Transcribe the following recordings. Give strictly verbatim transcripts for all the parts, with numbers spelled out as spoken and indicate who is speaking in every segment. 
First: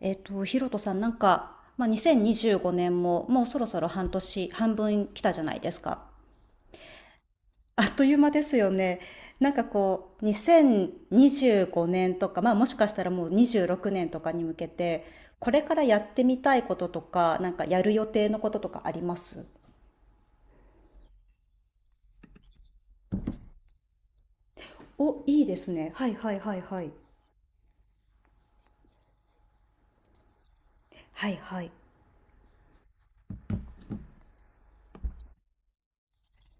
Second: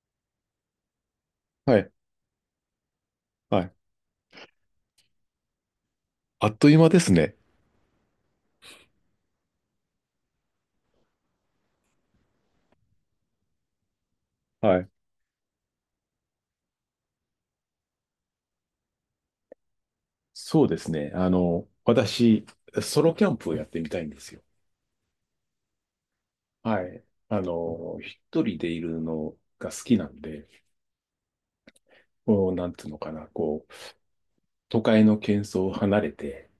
Speaker 1: えっと、ヒロトさん、なんか、
Speaker 2: は
Speaker 1: まあ、
Speaker 2: い。
Speaker 1: にせんにじゅうごねんももうそ
Speaker 2: は
Speaker 1: ろ
Speaker 2: い。
Speaker 1: そろ半年、半分来たじゃないですか。
Speaker 2: あっという間ですね。
Speaker 1: あっという間ですよね。なんかこう、にせんにじゅうごねんとか、まあ、もしかしたらもうにじゅうろくねんとかに向け
Speaker 2: はい。
Speaker 1: て、これからやってみたいこととか、なんかやる予定のこととかあります？
Speaker 2: そうですね。あの、私、ソロキャンプをやってみたいんですよ。
Speaker 1: お、いいですね。はいはいはい
Speaker 2: は
Speaker 1: はい。
Speaker 2: い。あの、一人でいるのが好きなんで、
Speaker 1: はいはい。
Speaker 2: こう、なんつうのかな、こう、都会の喧騒を離れて、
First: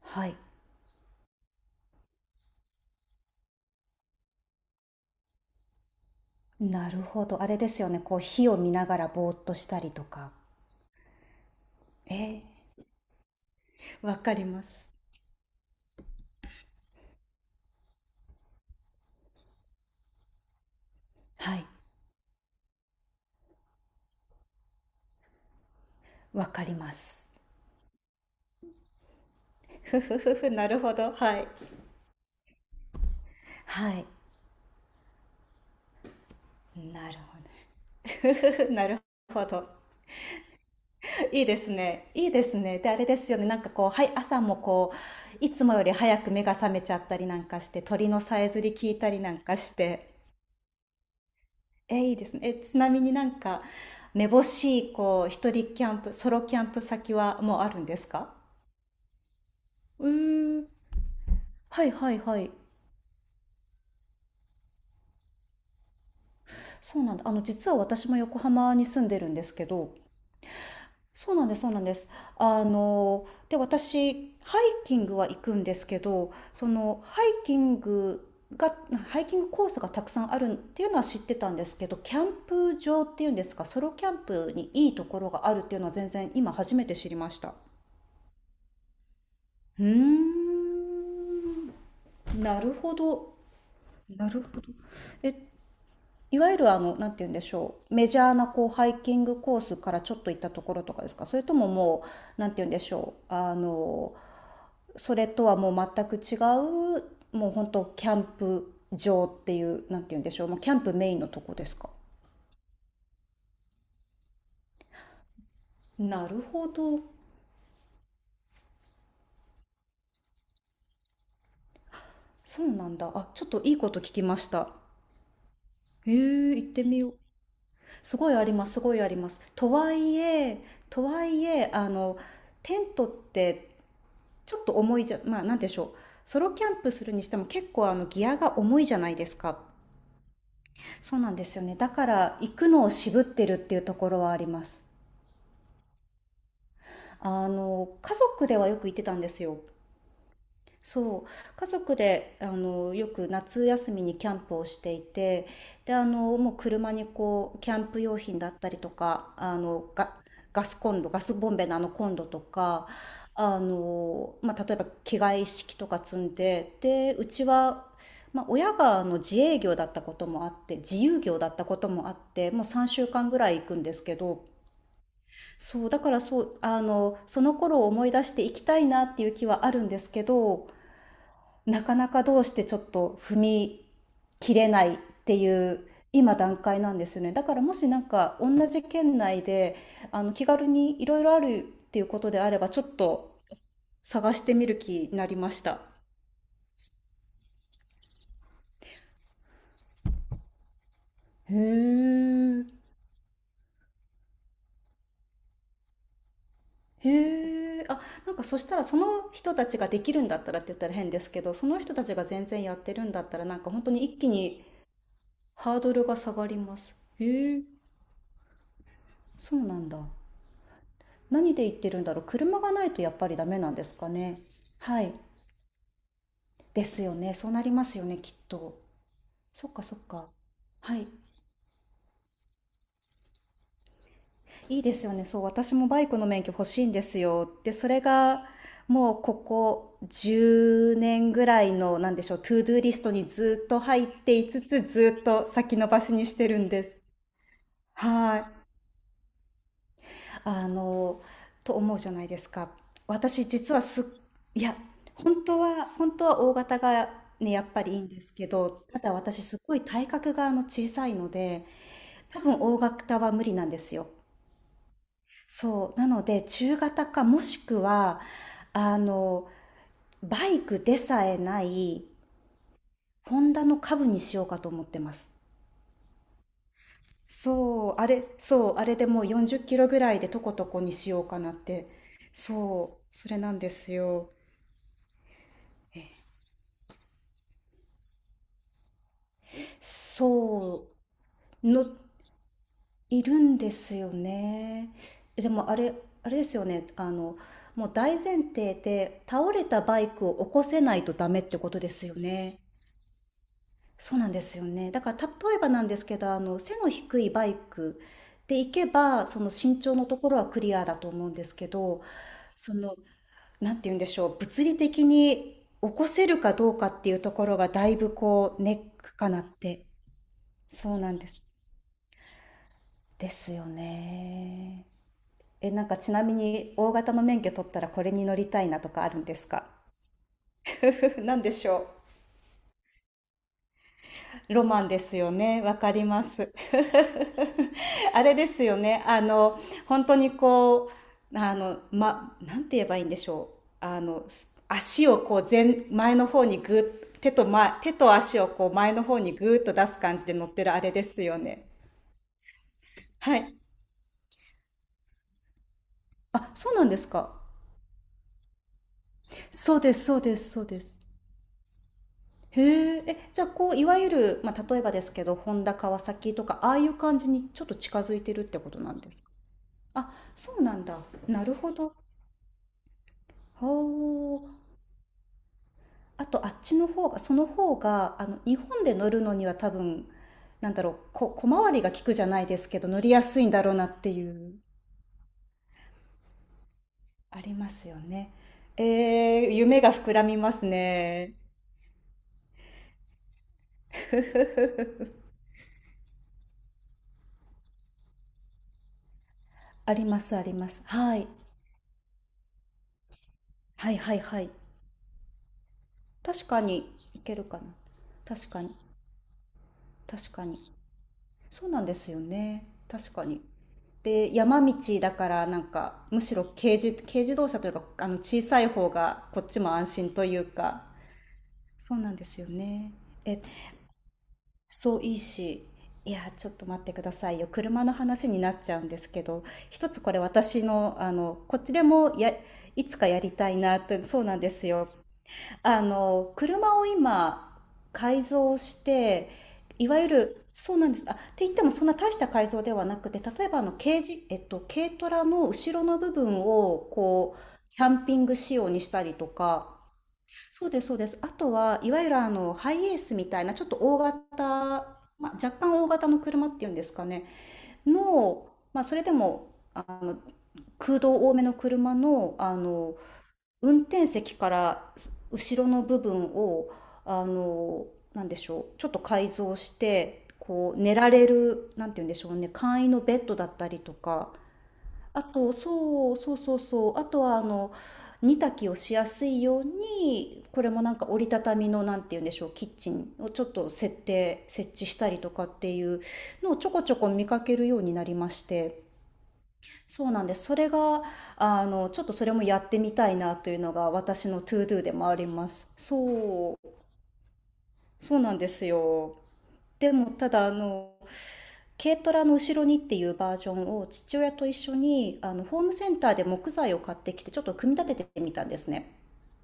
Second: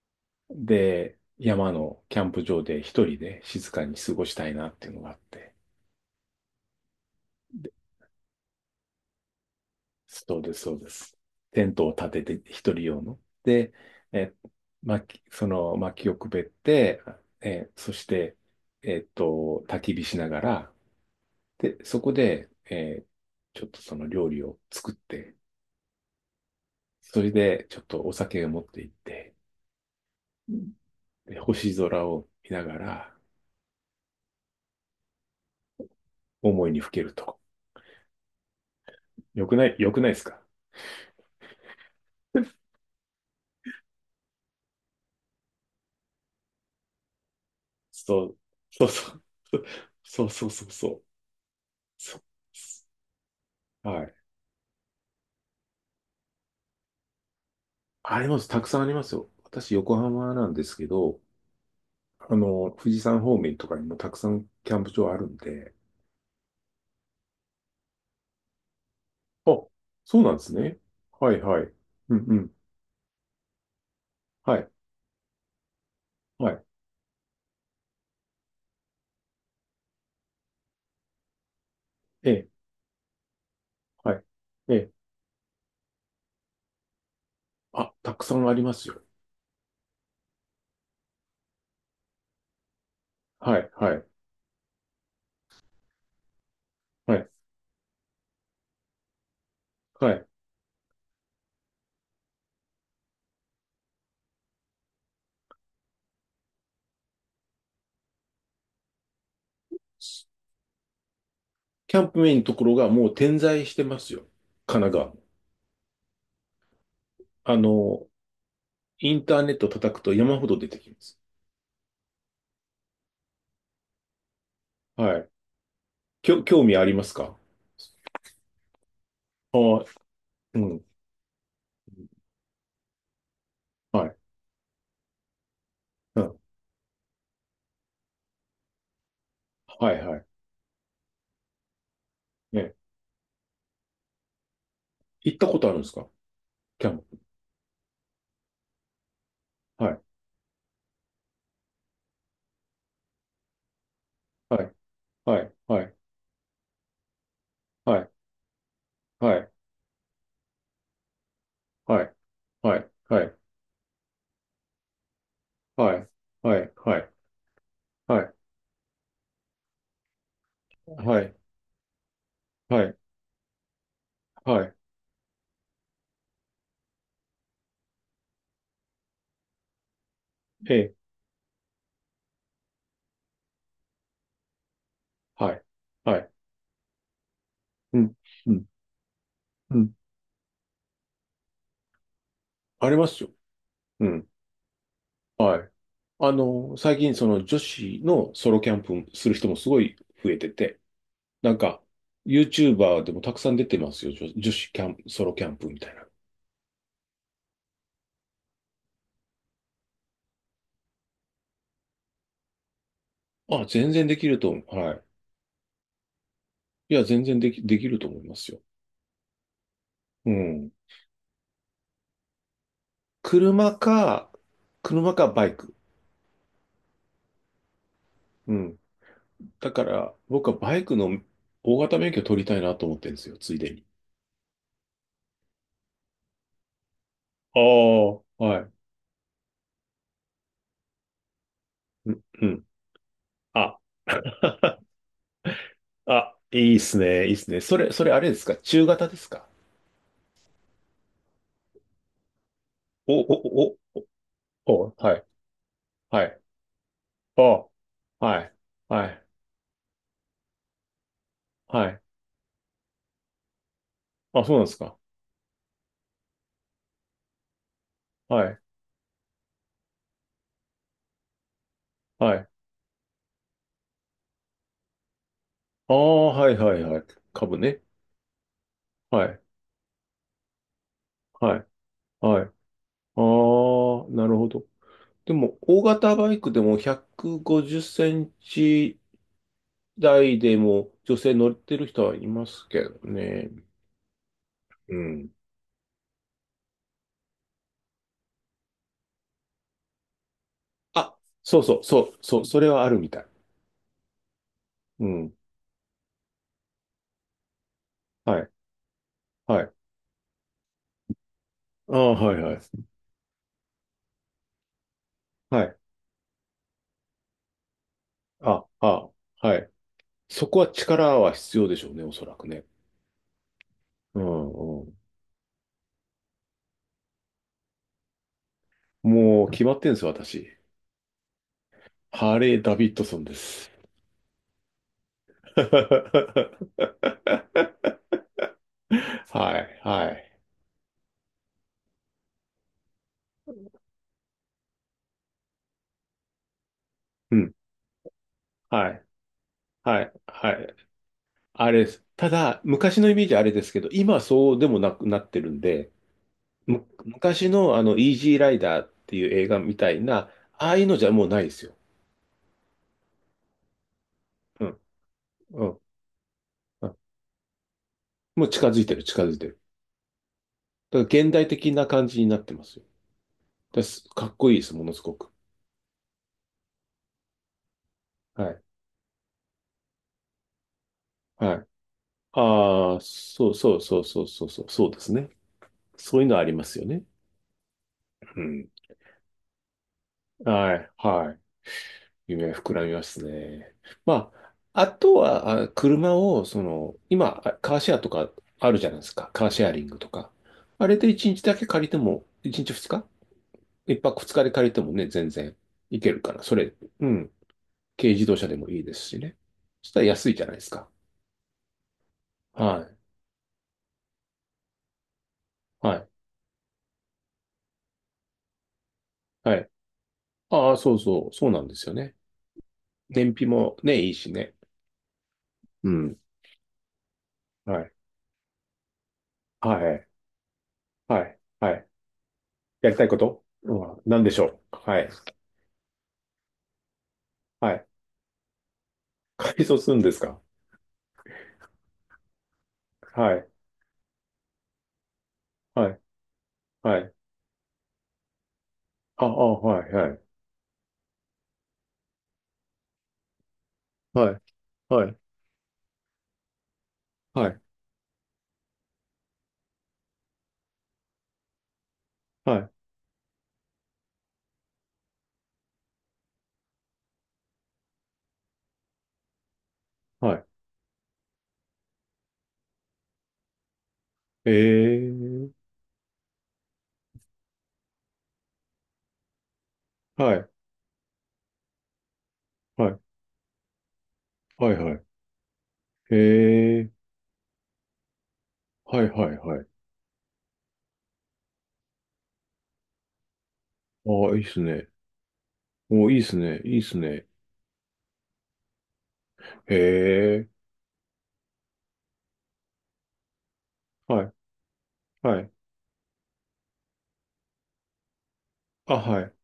Speaker 1: はい。
Speaker 2: で、山のキャンプ場で一人で静かに過ごしたいなっていうのがあって。
Speaker 1: なるほど。あれですよね。こう、火を見ながらぼーっとしたりとか。
Speaker 2: そうです、そうです。テントを立
Speaker 1: え
Speaker 2: てて、一
Speaker 1: ー
Speaker 2: 人用の。で、
Speaker 1: わ
Speaker 2: え、
Speaker 1: かります。
Speaker 2: 薪、その薪をくべって、え、そして、えっと、焚き火しながら、
Speaker 1: はい。
Speaker 2: で、そこで、えーちょっとその料理を作って、
Speaker 1: わかります。
Speaker 2: それでちょっとお酒を持って行って、
Speaker 1: ふふふふ、
Speaker 2: う
Speaker 1: な
Speaker 2: ん
Speaker 1: るほど。
Speaker 2: で、
Speaker 1: はい。
Speaker 2: 星空を見ながら、
Speaker 1: はい、
Speaker 2: 思いにふけ
Speaker 1: な
Speaker 2: る
Speaker 1: る
Speaker 2: と。
Speaker 1: ほど。ふふふ なるほ
Speaker 2: よくない、
Speaker 1: ど。
Speaker 2: よくないですか？
Speaker 1: いいですね、いいです ね。であれですよね、なんかこう、はい、朝もこういつもより早く目が覚めちゃったりなんかして、鳥の
Speaker 2: そう、
Speaker 1: さえずり
Speaker 2: そう
Speaker 1: 聞いた
Speaker 2: そう。
Speaker 1: りなんか して。
Speaker 2: そうそうそうそう。
Speaker 1: えいい
Speaker 2: そう
Speaker 1: ですね。えちなみになんか、
Speaker 2: はい。
Speaker 1: めぼしいこう一人キャンプ、ソロキャンプ先はもうあるんです
Speaker 2: あり
Speaker 1: か？
Speaker 2: ます。たくさんありますよ。私、横
Speaker 1: うー
Speaker 2: 浜なんで
Speaker 1: ん、
Speaker 2: すけど、
Speaker 1: はいはい
Speaker 2: あ
Speaker 1: はい。
Speaker 2: の、富士山方面とかにもたくさんキャンプ場あるんで。
Speaker 1: そうなんだ。あの、実は私も横浜に住んでるんで
Speaker 2: あ、
Speaker 1: すけど。
Speaker 2: そうなんですね。は
Speaker 1: そう
Speaker 2: い
Speaker 1: なんで
Speaker 2: は
Speaker 1: す、そ
Speaker 2: い。
Speaker 1: うなんです。
Speaker 2: うんうん。
Speaker 1: あの、で、私、
Speaker 2: は
Speaker 1: ハ
Speaker 2: い。
Speaker 1: イキングは行くんですけど、
Speaker 2: はい。
Speaker 1: その、ハイキングが、ハイキングコースがたくさんあるっていうのは知ってたんですけど、キャン
Speaker 2: ええ。
Speaker 1: プ場っていうんですか、ソロキャ
Speaker 2: は
Speaker 1: ン
Speaker 2: い。
Speaker 1: プに
Speaker 2: え
Speaker 1: い
Speaker 2: え。
Speaker 1: いところがあるっていうのは全然今初めて知りました。
Speaker 2: あ、たくさんありますよ。
Speaker 1: うーん、なるほど。
Speaker 2: はい。はい。
Speaker 1: なるほど。え、いわゆるあの、なん
Speaker 2: は
Speaker 1: て言う
Speaker 2: い。
Speaker 1: んでしょう。メジャーなこうハイキングコースから
Speaker 2: は
Speaker 1: ちょっ
Speaker 2: い。
Speaker 1: と行ったところとかですか？それとももう、なんて言うんでしょう。あの、それとはもう全く違う、もう本当キャンプ場っていう、なんて言うんでしょう、もうキャンプメインのとこですか？
Speaker 2: キャンプメインのところがもう点在してますよ。神奈川も。
Speaker 1: なるほど。
Speaker 2: あの、インターネット叩くと山ほど出てきます。
Speaker 1: そうなんだ。あ、ちょっといいこと聞きました。
Speaker 2: はい。
Speaker 1: へ
Speaker 2: きょ、
Speaker 1: え、
Speaker 2: 興
Speaker 1: 行っ
Speaker 2: 味
Speaker 1: て
Speaker 2: あり
Speaker 1: み
Speaker 2: ま
Speaker 1: よ
Speaker 2: す
Speaker 1: う。
Speaker 2: か？
Speaker 1: すごいあります、すごいあります。
Speaker 2: あ
Speaker 1: と
Speaker 2: あ、
Speaker 1: はいえ、
Speaker 2: うん。
Speaker 1: とはいえあの、テントって
Speaker 2: はい。
Speaker 1: ちょっと重いじゃ、まあなんでしょう、
Speaker 2: うん。
Speaker 1: ソロキャンプするにしても結構あのギアが重いじゃないですか。
Speaker 2: はいはい。
Speaker 1: そうなんですよね、だから行く
Speaker 2: ね。
Speaker 1: のを渋ってるっていうところはあります。
Speaker 2: 行ったことあるんですか？キャンプ。
Speaker 1: あの、家族ではよく行ってたんですよ。
Speaker 2: はい。
Speaker 1: そう。家族で、あの、よく夏休みにキャンプ
Speaker 2: は
Speaker 1: を
Speaker 2: い。
Speaker 1: してい
Speaker 2: は
Speaker 1: て、
Speaker 2: い。はい。
Speaker 1: で、あの、もう車にこう、キャン
Speaker 2: は
Speaker 1: プ
Speaker 2: い。
Speaker 1: 用品だったりと
Speaker 2: は
Speaker 1: か、
Speaker 2: い。
Speaker 1: あの、ガ、ガスコンロ、ガスボンベのあの
Speaker 2: は
Speaker 1: コ
Speaker 2: い。
Speaker 1: ンロと
Speaker 2: は
Speaker 1: か、
Speaker 2: い。はい。
Speaker 1: あの、まあ、例えば着替え一式とか積ん
Speaker 2: はい。
Speaker 1: で、
Speaker 2: はい。
Speaker 1: で、うちは、
Speaker 2: はい。
Speaker 1: まあ、親があの自営業だったこともあって、自
Speaker 2: は
Speaker 1: 由
Speaker 2: い。
Speaker 1: 業だったこともあって、もう
Speaker 2: はい。はい。
Speaker 1: さんしゅうかんぐらい行くんですけど、
Speaker 2: はい。
Speaker 1: そう、だからそう、あの、その頃を思い出していきたいなっていう気はあるんですけど、
Speaker 2: ええ。
Speaker 1: なかなかどうしてちょっと踏み切れないってい
Speaker 2: はい。
Speaker 1: う
Speaker 2: はい。
Speaker 1: 今段階なんですよね。だからもし
Speaker 2: う
Speaker 1: なん
Speaker 2: ん。
Speaker 1: か同
Speaker 2: うん。
Speaker 1: じ県内で、
Speaker 2: うん。
Speaker 1: あの、気軽にいろいろあるっていうことであれば、ちょっ
Speaker 2: ありますよ。
Speaker 1: と
Speaker 2: うん。
Speaker 1: 探してみる気になりまし
Speaker 2: はい。
Speaker 1: た。
Speaker 2: あの、最近その女子のソロキャンプする人もすごい増えてて、なん
Speaker 1: へ
Speaker 2: か、
Speaker 1: え。
Speaker 2: YouTuber でもたくさん出てますよ。女、女子キャンプ、ソロキャンプみたい
Speaker 1: へえ、あ、なんかそしたらその人たちができるんだったらって言ったら変ですけど、その人たちが全然やってるんだったらな
Speaker 2: な。
Speaker 1: ん
Speaker 2: あ、
Speaker 1: か本当
Speaker 2: 全
Speaker 1: に
Speaker 2: 然で
Speaker 1: 一
Speaker 2: き
Speaker 1: 気
Speaker 2: ると思
Speaker 1: に
Speaker 2: う。はい。
Speaker 1: ハードルが下がりま
Speaker 2: い
Speaker 1: す。
Speaker 2: や、全然で
Speaker 1: へ
Speaker 2: き、
Speaker 1: え、
Speaker 2: できると思いますよ。
Speaker 1: そうなんだ。
Speaker 2: うん。
Speaker 1: 何で言ってるんだろう。車がないとやっぱりダメなん
Speaker 2: 車
Speaker 1: ですか
Speaker 2: か、
Speaker 1: ね。はい。
Speaker 2: 車かバイク。
Speaker 1: ですよね。そうなりますよね、きっ
Speaker 2: うん。
Speaker 1: と。そ
Speaker 2: だ
Speaker 1: っか
Speaker 2: か
Speaker 1: そっ
Speaker 2: ら、
Speaker 1: か。
Speaker 2: 僕はバイク
Speaker 1: はい。
Speaker 2: の大型免許取りたいなと思ってるんですよ、ついでに。
Speaker 1: いいですよね。そう、私もバイクの免許欲しいんですよ。
Speaker 2: ああ、
Speaker 1: で、それが
Speaker 2: はい。
Speaker 1: もうここじゅうねんぐらいの、な
Speaker 2: う
Speaker 1: んで
Speaker 2: ん、
Speaker 1: しょう、
Speaker 2: う
Speaker 1: トゥ
Speaker 2: ん。
Speaker 1: ードゥーリストにずっ
Speaker 2: あ、
Speaker 1: と入っていつ つ、ずっと先延ばしに
Speaker 2: あ、
Speaker 1: して
Speaker 2: い
Speaker 1: るん
Speaker 2: いっ
Speaker 1: で
Speaker 2: す
Speaker 1: す。
Speaker 2: ね、いいっすね。それ、それあれで
Speaker 1: は
Speaker 2: すか？
Speaker 1: い。
Speaker 2: 中型ですか？
Speaker 1: あのと思うじゃないですか。
Speaker 2: お、
Speaker 1: 私
Speaker 2: お、
Speaker 1: 実は
Speaker 2: お、
Speaker 1: すっ、いや、
Speaker 2: お、はい、
Speaker 1: 本当は本
Speaker 2: は
Speaker 1: 当は
Speaker 2: い。
Speaker 1: 大型が
Speaker 2: あ、
Speaker 1: ね、やっぱりいいんです
Speaker 2: は
Speaker 1: け
Speaker 2: い、
Speaker 1: ど、た
Speaker 2: は
Speaker 1: だ
Speaker 2: い、
Speaker 1: 私すごい体格があの小さいので、
Speaker 2: はい。
Speaker 1: 多分大型は無理なんですよ。
Speaker 2: あ、そうなんですか？
Speaker 1: そうなので中型か、もしくは
Speaker 2: はい、
Speaker 1: あの、バイクでさえない、
Speaker 2: はい。
Speaker 1: ホンダの株にしようかと思ってます。
Speaker 2: ああ、はい、はい、はい。株ね。
Speaker 1: そう、あれ、そう、あれでも
Speaker 2: は
Speaker 1: う
Speaker 2: い、
Speaker 1: よんじゅっキロぐらいでとことこにしようかなっ
Speaker 2: はい、
Speaker 1: て。
Speaker 2: はい。あ
Speaker 1: そう、それなんです
Speaker 2: あ、な
Speaker 1: よ。
Speaker 2: るほど。でも、大型バイクでもひゃくごじゅっセンチ台で
Speaker 1: そ
Speaker 2: も女性乗っ
Speaker 1: う、
Speaker 2: てる
Speaker 1: の、
Speaker 2: 人はいますけど
Speaker 1: いる
Speaker 2: ね。
Speaker 1: んですよね。
Speaker 2: うん。
Speaker 1: でもあれ、あれですよね。あの、もう大前提で倒れたバイクを起こせないと
Speaker 2: あ、
Speaker 1: ダメって
Speaker 2: そう
Speaker 1: こ
Speaker 2: そ
Speaker 1: と
Speaker 2: う、
Speaker 1: で
Speaker 2: そ
Speaker 1: すよ
Speaker 2: う、そう、
Speaker 1: ね。
Speaker 2: それはあるみたい。
Speaker 1: そうなんですよね。だ
Speaker 2: う
Speaker 1: から例
Speaker 2: ん。
Speaker 1: えばなんですけど、あの、背の低いバイク
Speaker 2: はい、
Speaker 1: で行けば、その
Speaker 2: はい。
Speaker 1: 身長のところはクリアだと思うんですけ
Speaker 2: あ
Speaker 1: ど、
Speaker 2: あ、はい、はい。
Speaker 1: その、なんて言うんでしょう、物理的
Speaker 2: は
Speaker 1: に
Speaker 2: い。
Speaker 1: 起こせるかどうかっていうところがだいぶこう
Speaker 2: あ、
Speaker 1: ネッ
Speaker 2: あ、
Speaker 1: クかなっ
Speaker 2: はい。
Speaker 1: て。
Speaker 2: そこは
Speaker 1: そうな
Speaker 2: 力
Speaker 1: んで
Speaker 2: は
Speaker 1: す。
Speaker 2: 必要でしょうね、おそらくね。
Speaker 1: ですよ
Speaker 2: うん、う
Speaker 1: ね。
Speaker 2: ん。
Speaker 1: え、なんかちなみに大型の免許取ったらこれに乗りたいなとかあるんで
Speaker 2: も
Speaker 1: す
Speaker 2: う決
Speaker 1: か？
Speaker 2: まってんですよ、私。
Speaker 1: 何でしょ
Speaker 2: ハーレー・ダビッドソンです。
Speaker 1: う？ロマンですよ ね。わかります。
Speaker 2: は
Speaker 1: あれですよね。あの、
Speaker 2: い、
Speaker 1: 本
Speaker 2: は
Speaker 1: 当
Speaker 2: い。
Speaker 1: にこう、あの、ま、なんて言えばいいんでしょう。あの、す足をこう前、前の方にぐー、手
Speaker 2: う
Speaker 1: と、
Speaker 2: ん。
Speaker 1: ま、手と足をこう
Speaker 2: は
Speaker 1: 前の
Speaker 2: い、
Speaker 1: 方にぐーっと出す
Speaker 2: はい、
Speaker 1: 感じで乗っ
Speaker 2: は
Speaker 1: てる
Speaker 2: い。
Speaker 1: あれですよね。
Speaker 2: あれです。ただ、昔のイメージ
Speaker 1: は
Speaker 2: あれ
Speaker 1: い。
Speaker 2: ですけど、今はそうでもなくなってるんで、
Speaker 1: あ、そう
Speaker 2: む、
Speaker 1: なんですか。
Speaker 2: 昔のあの、イージーライダーっていう映画
Speaker 1: そ
Speaker 2: み
Speaker 1: う
Speaker 2: た
Speaker 1: で
Speaker 2: い
Speaker 1: す、そう
Speaker 2: な、
Speaker 1: です、そう
Speaker 2: ああ
Speaker 1: で
Speaker 2: いうの
Speaker 1: す。
Speaker 2: じゃもうないですよ。
Speaker 1: へえ、え、じゃあこういわゆる、ま
Speaker 2: う
Speaker 1: あ、例
Speaker 2: ん、
Speaker 1: えばですけど、ホン
Speaker 2: う
Speaker 1: ダ、
Speaker 2: ん、
Speaker 1: 川崎とかああ
Speaker 2: う
Speaker 1: いう
Speaker 2: ん。
Speaker 1: 感じにちょっと近づいてるっ
Speaker 2: もう
Speaker 1: て
Speaker 2: 近
Speaker 1: こと
Speaker 2: づい
Speaker 1: な
Speaker 2: て
Speaker 1: ん
Speaker 2: る、
Speaker 1: で
Speaker 2: 近
Speaker 1: すか？
Speaker 2: づいてる。
Speaker 1: あ、そうなんだ。
Speaker 2: だから現
Speaker 1: な
Speaker 2: 代
Speaker 1: る
Speaker 2: 的
Speaker 1: ほ
Speaker 2: な
Speaker 1: ど。
Speaker 2: 感じになってますよ。だす。かっ
Speaker 1: ほう。
Speaker 2: こいいです、ものすごく。
Speaker 1: あとあっちの方が、その方があの
Speaker 2: は
Speaker 1: 日
Speaker 2: い、
Speaker 1: 本で乗るのには多分、なんだろう、こ、小
Speaker 2: はい。
Speaker 1: 回りが利くじゃないですけど、
Speaker 2: ああ、
Speaker 1: 乗りやすい
Speaker 2: そ
Speaker 1: ん
Speaker 2: う
Speaker 1: だろう
Speaker 2: そう
Speaker 1: なっ
Speaker 2: そう
Speaker 1: て
Speaker 2: そう
Speaker 1: い
Speaker 2: そう
Speaker 1: う。
Speaker 2: そう、そうですね。そういうのありますよね。
Speaker 1: ありますよね。
Speaker 2: うん。
Speaker 1: えー夢が膨らみます
Speaker 2: はい、は
Speaker 1: ね。
Speaker 2: い。夢は膨らみますね。
Speaker 1: ふふふ
Speaker 2: まあ、あ
Speaker 1: ふ、
Speaker 2: とは、あ車を、その、今、あカーシェアとかあるじゃないですか。カーシェアリン
Speaker 1: あ
Speaker 2: グ
Speaker 1: り
Speaker 2: と
Speaker 1: ま
Speaker 2: か。
Speaker 1: すあります。
Speaker 2: あれで
Speaker 1: はい。
Speaker 2: いちにちだけ借りても、いちにちににち
Speaker 1: はい
Speaker 2: ?いっ
Speaker 1: はい
Speaker 2: 泊2
Speaker 1: は
Speaker 2: 日で
Speaker 1: い。
Speaker 2: 借りてもね、全然いけるから。
Speaker 1: 確
Speaker 2: そ
Speaker 1: か
Speaker 2: れ、
Speaker 1: に
Speaker 2: う
Speaker 1: い
Speaker 2: ん。
Speaker 1: けるかな。
Speaker 2: 軽自動車
Speaker 1: 確
Speaker 2: で
Speaker 1: か
Speaker 2: も
Speaker 1: に。
Speaker 2: いいですしね。そしたら安
Speaker 1: 確
Speaker 2: いじ
Speaker 1: か
Speaker 2: ゃないです
Speaker 1: に、
Speaker 2: か。
Speaker 1: そうなんですよね、
Speaker 2: はい。
Speaker 1: 確かに。で山道だからなん
Speaker 2: は
Speaker 1: か
Speaker 2: い。
Speaker 1: むしろ軽自軽自動車というかあの小さい方がこっ
Speaker 2: は
Speaker 1: ち
Speaker 2: い。
Speaker 1: も安心という
Speaker 2: ああ、
Speaker 1: か。
Speaker 2: そうそう。そうなんですよ
Speaker 1: そうな
Speaker 2: ね。
Speaker 1: んですよね。
Speaker 2: 燃
Speaker 1: え
Speaker 2: 費もね、いいしね。
Speaker 1: そう、いいし。
Speaker 2: う
Speaker 1: い
Speaker 2: ん。
Speaker 1: やちょっと待ってくださいよ、
Speaker 2: は
Speaker 1: 車
Speaker 2: い。
Speaker 1: の話になっちゃうんですけど、
Speaker 2: は
Speaker 1: 一つ
Speaker 2: い。
Speaker 1: これ私のあ
Speaker 2: はい。
Speaker 1: のこっ
Speaker 2: は
Speaker 1: ちで
Speaker 2: い。
Speaker 1: もや、い
Speaker 2: やり
Speaker 1: つ
Speaker 2: た
Speaker 1: か
Speaker 2: いこ
Speaker 1: やり
Speaker 2: と
Speaker 1: たいな
Speaker 2: は
Speaker 1: と。そ
Speaker 2: 何
Speaker 1: う
Speaker 2: で
Speaker 1: な
Speaker 2: し
Speaker 1: ん
Speaker 2: ょ
Speaker 1: で
Speaker 2: う？
Speaker 1: すよ、
Speaker 2: はい。
Speaker 1: あの、車を今、
Speaker 2: はい。
Speaker 1: 改造して、
Speaker 2: 改装
Speaker 1: い
Speaker 2: する
Speaker 1: わ
Speaker 2: ん
Speaker 1: ゆ
Speaker 2: ですか？
Speaker 1: る、そうなんです。あ、って言ってもそんな大した改造ではなくて、
Speaker 2: は
Speaker 1: 例え
Speaker 2: い、
Speaker 1: ばあの、軽自、えっと、軽トラの後ろ
Speaker 2: は
Speaker 1: の
Speaker 2: い、
Speaker 1: 部分を、
Speaker 2: はい。
Speaker 1: こう、キャンピング仕様にしたり
Speaker 2: あ、
Speaker 1: と
Speaker 2: あ、
Speaker 1: か、
Speaker 2: はい、はい、
Speaker 1: そうです、そうです。あとは、いわゆるあの、ハイエースみたいな、ちょっと大
Speaker 2: はい、
Speaker 1: 型、
Speaker 2: はい、
Speaker 1: まあ、若干大型の車っていうんですかね、
Speaker 2: はい、
Speaker 1: の、まあ、それでも、あの、空洞多めの車の、
Speaker 2: は
Speaker 1: あ
Speaker 2: い、
Speaker 1: の、運転席から後ろの部分を、あの、なんでしょう、ちょっと改造して、
Speaker 2: は
Speaker 1: こう、寝られる、なんて言うんでしょうね、簡易のベッドだったりとか、
Speaker 2: い。え
Speaker 1: あ
Speaker 2: ー、
Speaker 1: と、そうそうそうそう、あとは、あの、煮炊きをしやすいよう
Speaker 2: は
Speaker 1: に、
Speaker 2: い、
Speaker 1: これもなんか折りたたみの、なんて言うんでしょう、キッ
Speaker 2: は
Speaker 1: チ
Speaker 2: い、
Speaker 1: ンをちょっと設定、
Speaker 2: は
Speaker 1: 設
Speaker 2: い、
Speaker 1: 置
Speaker 2: は
Speaker 1: し
Speaker 2: い。
Speaker 1: たりとかっていう
Speaker 2: え
Speaker 1: のをちょこ
Speaker 2: ー、
Speaker 1: ちょこ見かけるようになりまして、
Speaker 2: はい、はい、はい。
Speaker 1: そうなんです。それが、あの、ちょっとそれもやってみたいなというのが
Speaker 2: あ
Speaker 1: 私
Speaker 2: あ、い
Speaker 1: の
Speaker 2: いっ
Speaker 1: ト
Speaker 2: す
Speaker 1: ゥードゥ
Speaker 2: ね。
Speaker 1: でもあります。
Speaker 2: お、いいっす
Speaker 1: そう、
Speaker 2: ね、いいっすね。
Speaker 1: そうなんですよ。でも、ただ、
Speaker 2: え
Speaker 1: あの、軽トラの後ろにっていうバージョンを
Speaker 2: ー、
Speaker 1: 父
Speaker 2: は
Speaker 1: 親
Speaker 2: い、
Speaker 1: と一緒に、あ
Speaker 2: は
Speaker 1: の、
Speaker 2: い。
Speaker 1: ホームセンターで木材を買ってきて、ちょっと組み立ててみたんですね。
Speaker 2: あ、はい、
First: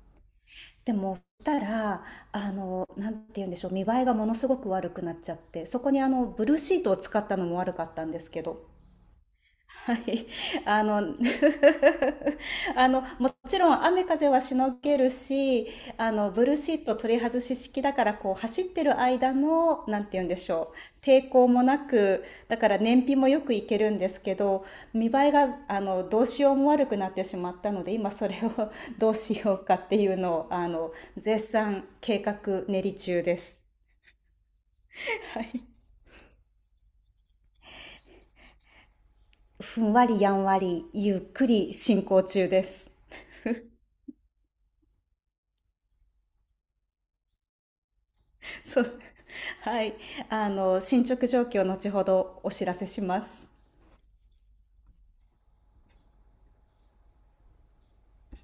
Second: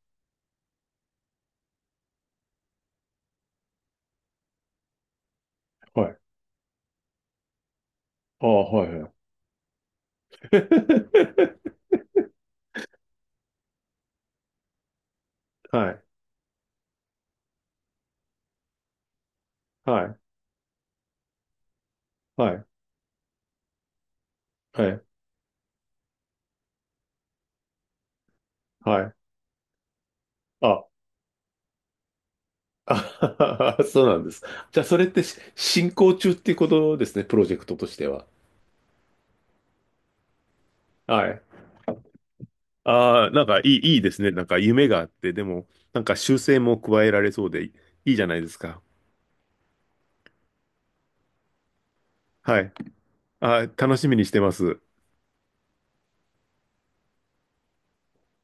Speaker 1: でも、したら、あの、なんて言うんでしょう、見栄えがものすごく悪くなっちゃって、そこに
Speaker 2: は
Speaker 1: あ
Speaker 2: い。
Speaker 1: の、ブルーシートを使ったのも悪かったんですけ
Speaker 2: あ
Speaker 1: ど、
Speaker 2: あ、はい、はい。
Speaker 1: はい。あの あの、もちろん雨風はしのげるし、
Speaker 2: はい、
Speaker 1: あの、ブルーシート取り外し式だから、こう、走ってる間の、
Speaker 2: は
Speaker 1: なんて
Speaker 2: い、
Speaker 1: 言うんでしょう、抵抗もなく、
Speaker 2: は
Speaker 1: だ
Speaker 2: い、
Speaker 1: から燃費もよくいけるんですけど、
Speaker 2: はい、
Speaker 1: 見栄えが、あの、どうしようも悪くなってしまったので、今それを
Speaker 2: は
Speaker 1: ど
Speaker 2: い。
Speaker 1: うしようかっていうのを、あ
Speaker 2: あ、
Speaker 1: の、絶賛計画練り中です。
Speaker 2: あ そうなんです。じゃあ、それってし
Speaker 1: はい。
Speaker 2: 進行中っていうことですね、プロジェクトとしては。
Speaker 1: ふんわりやんわり、ゆっ
Speaker 2: はい。
Speaker 1: くり進行中です。
Speaker 2: ああ、なんかいい、いいですね。なんか夢があって、でも、なんか修正も加えられそうでいいじゃないですか。
Speaker 1: そう。はい。あの、進捗状況、を後ほどお
Speaker 2: は
Speaker 1: 知
Speaker 2: い。
Speaker 1: らせします。
Speaker 2: ああ、楽しみにしてます。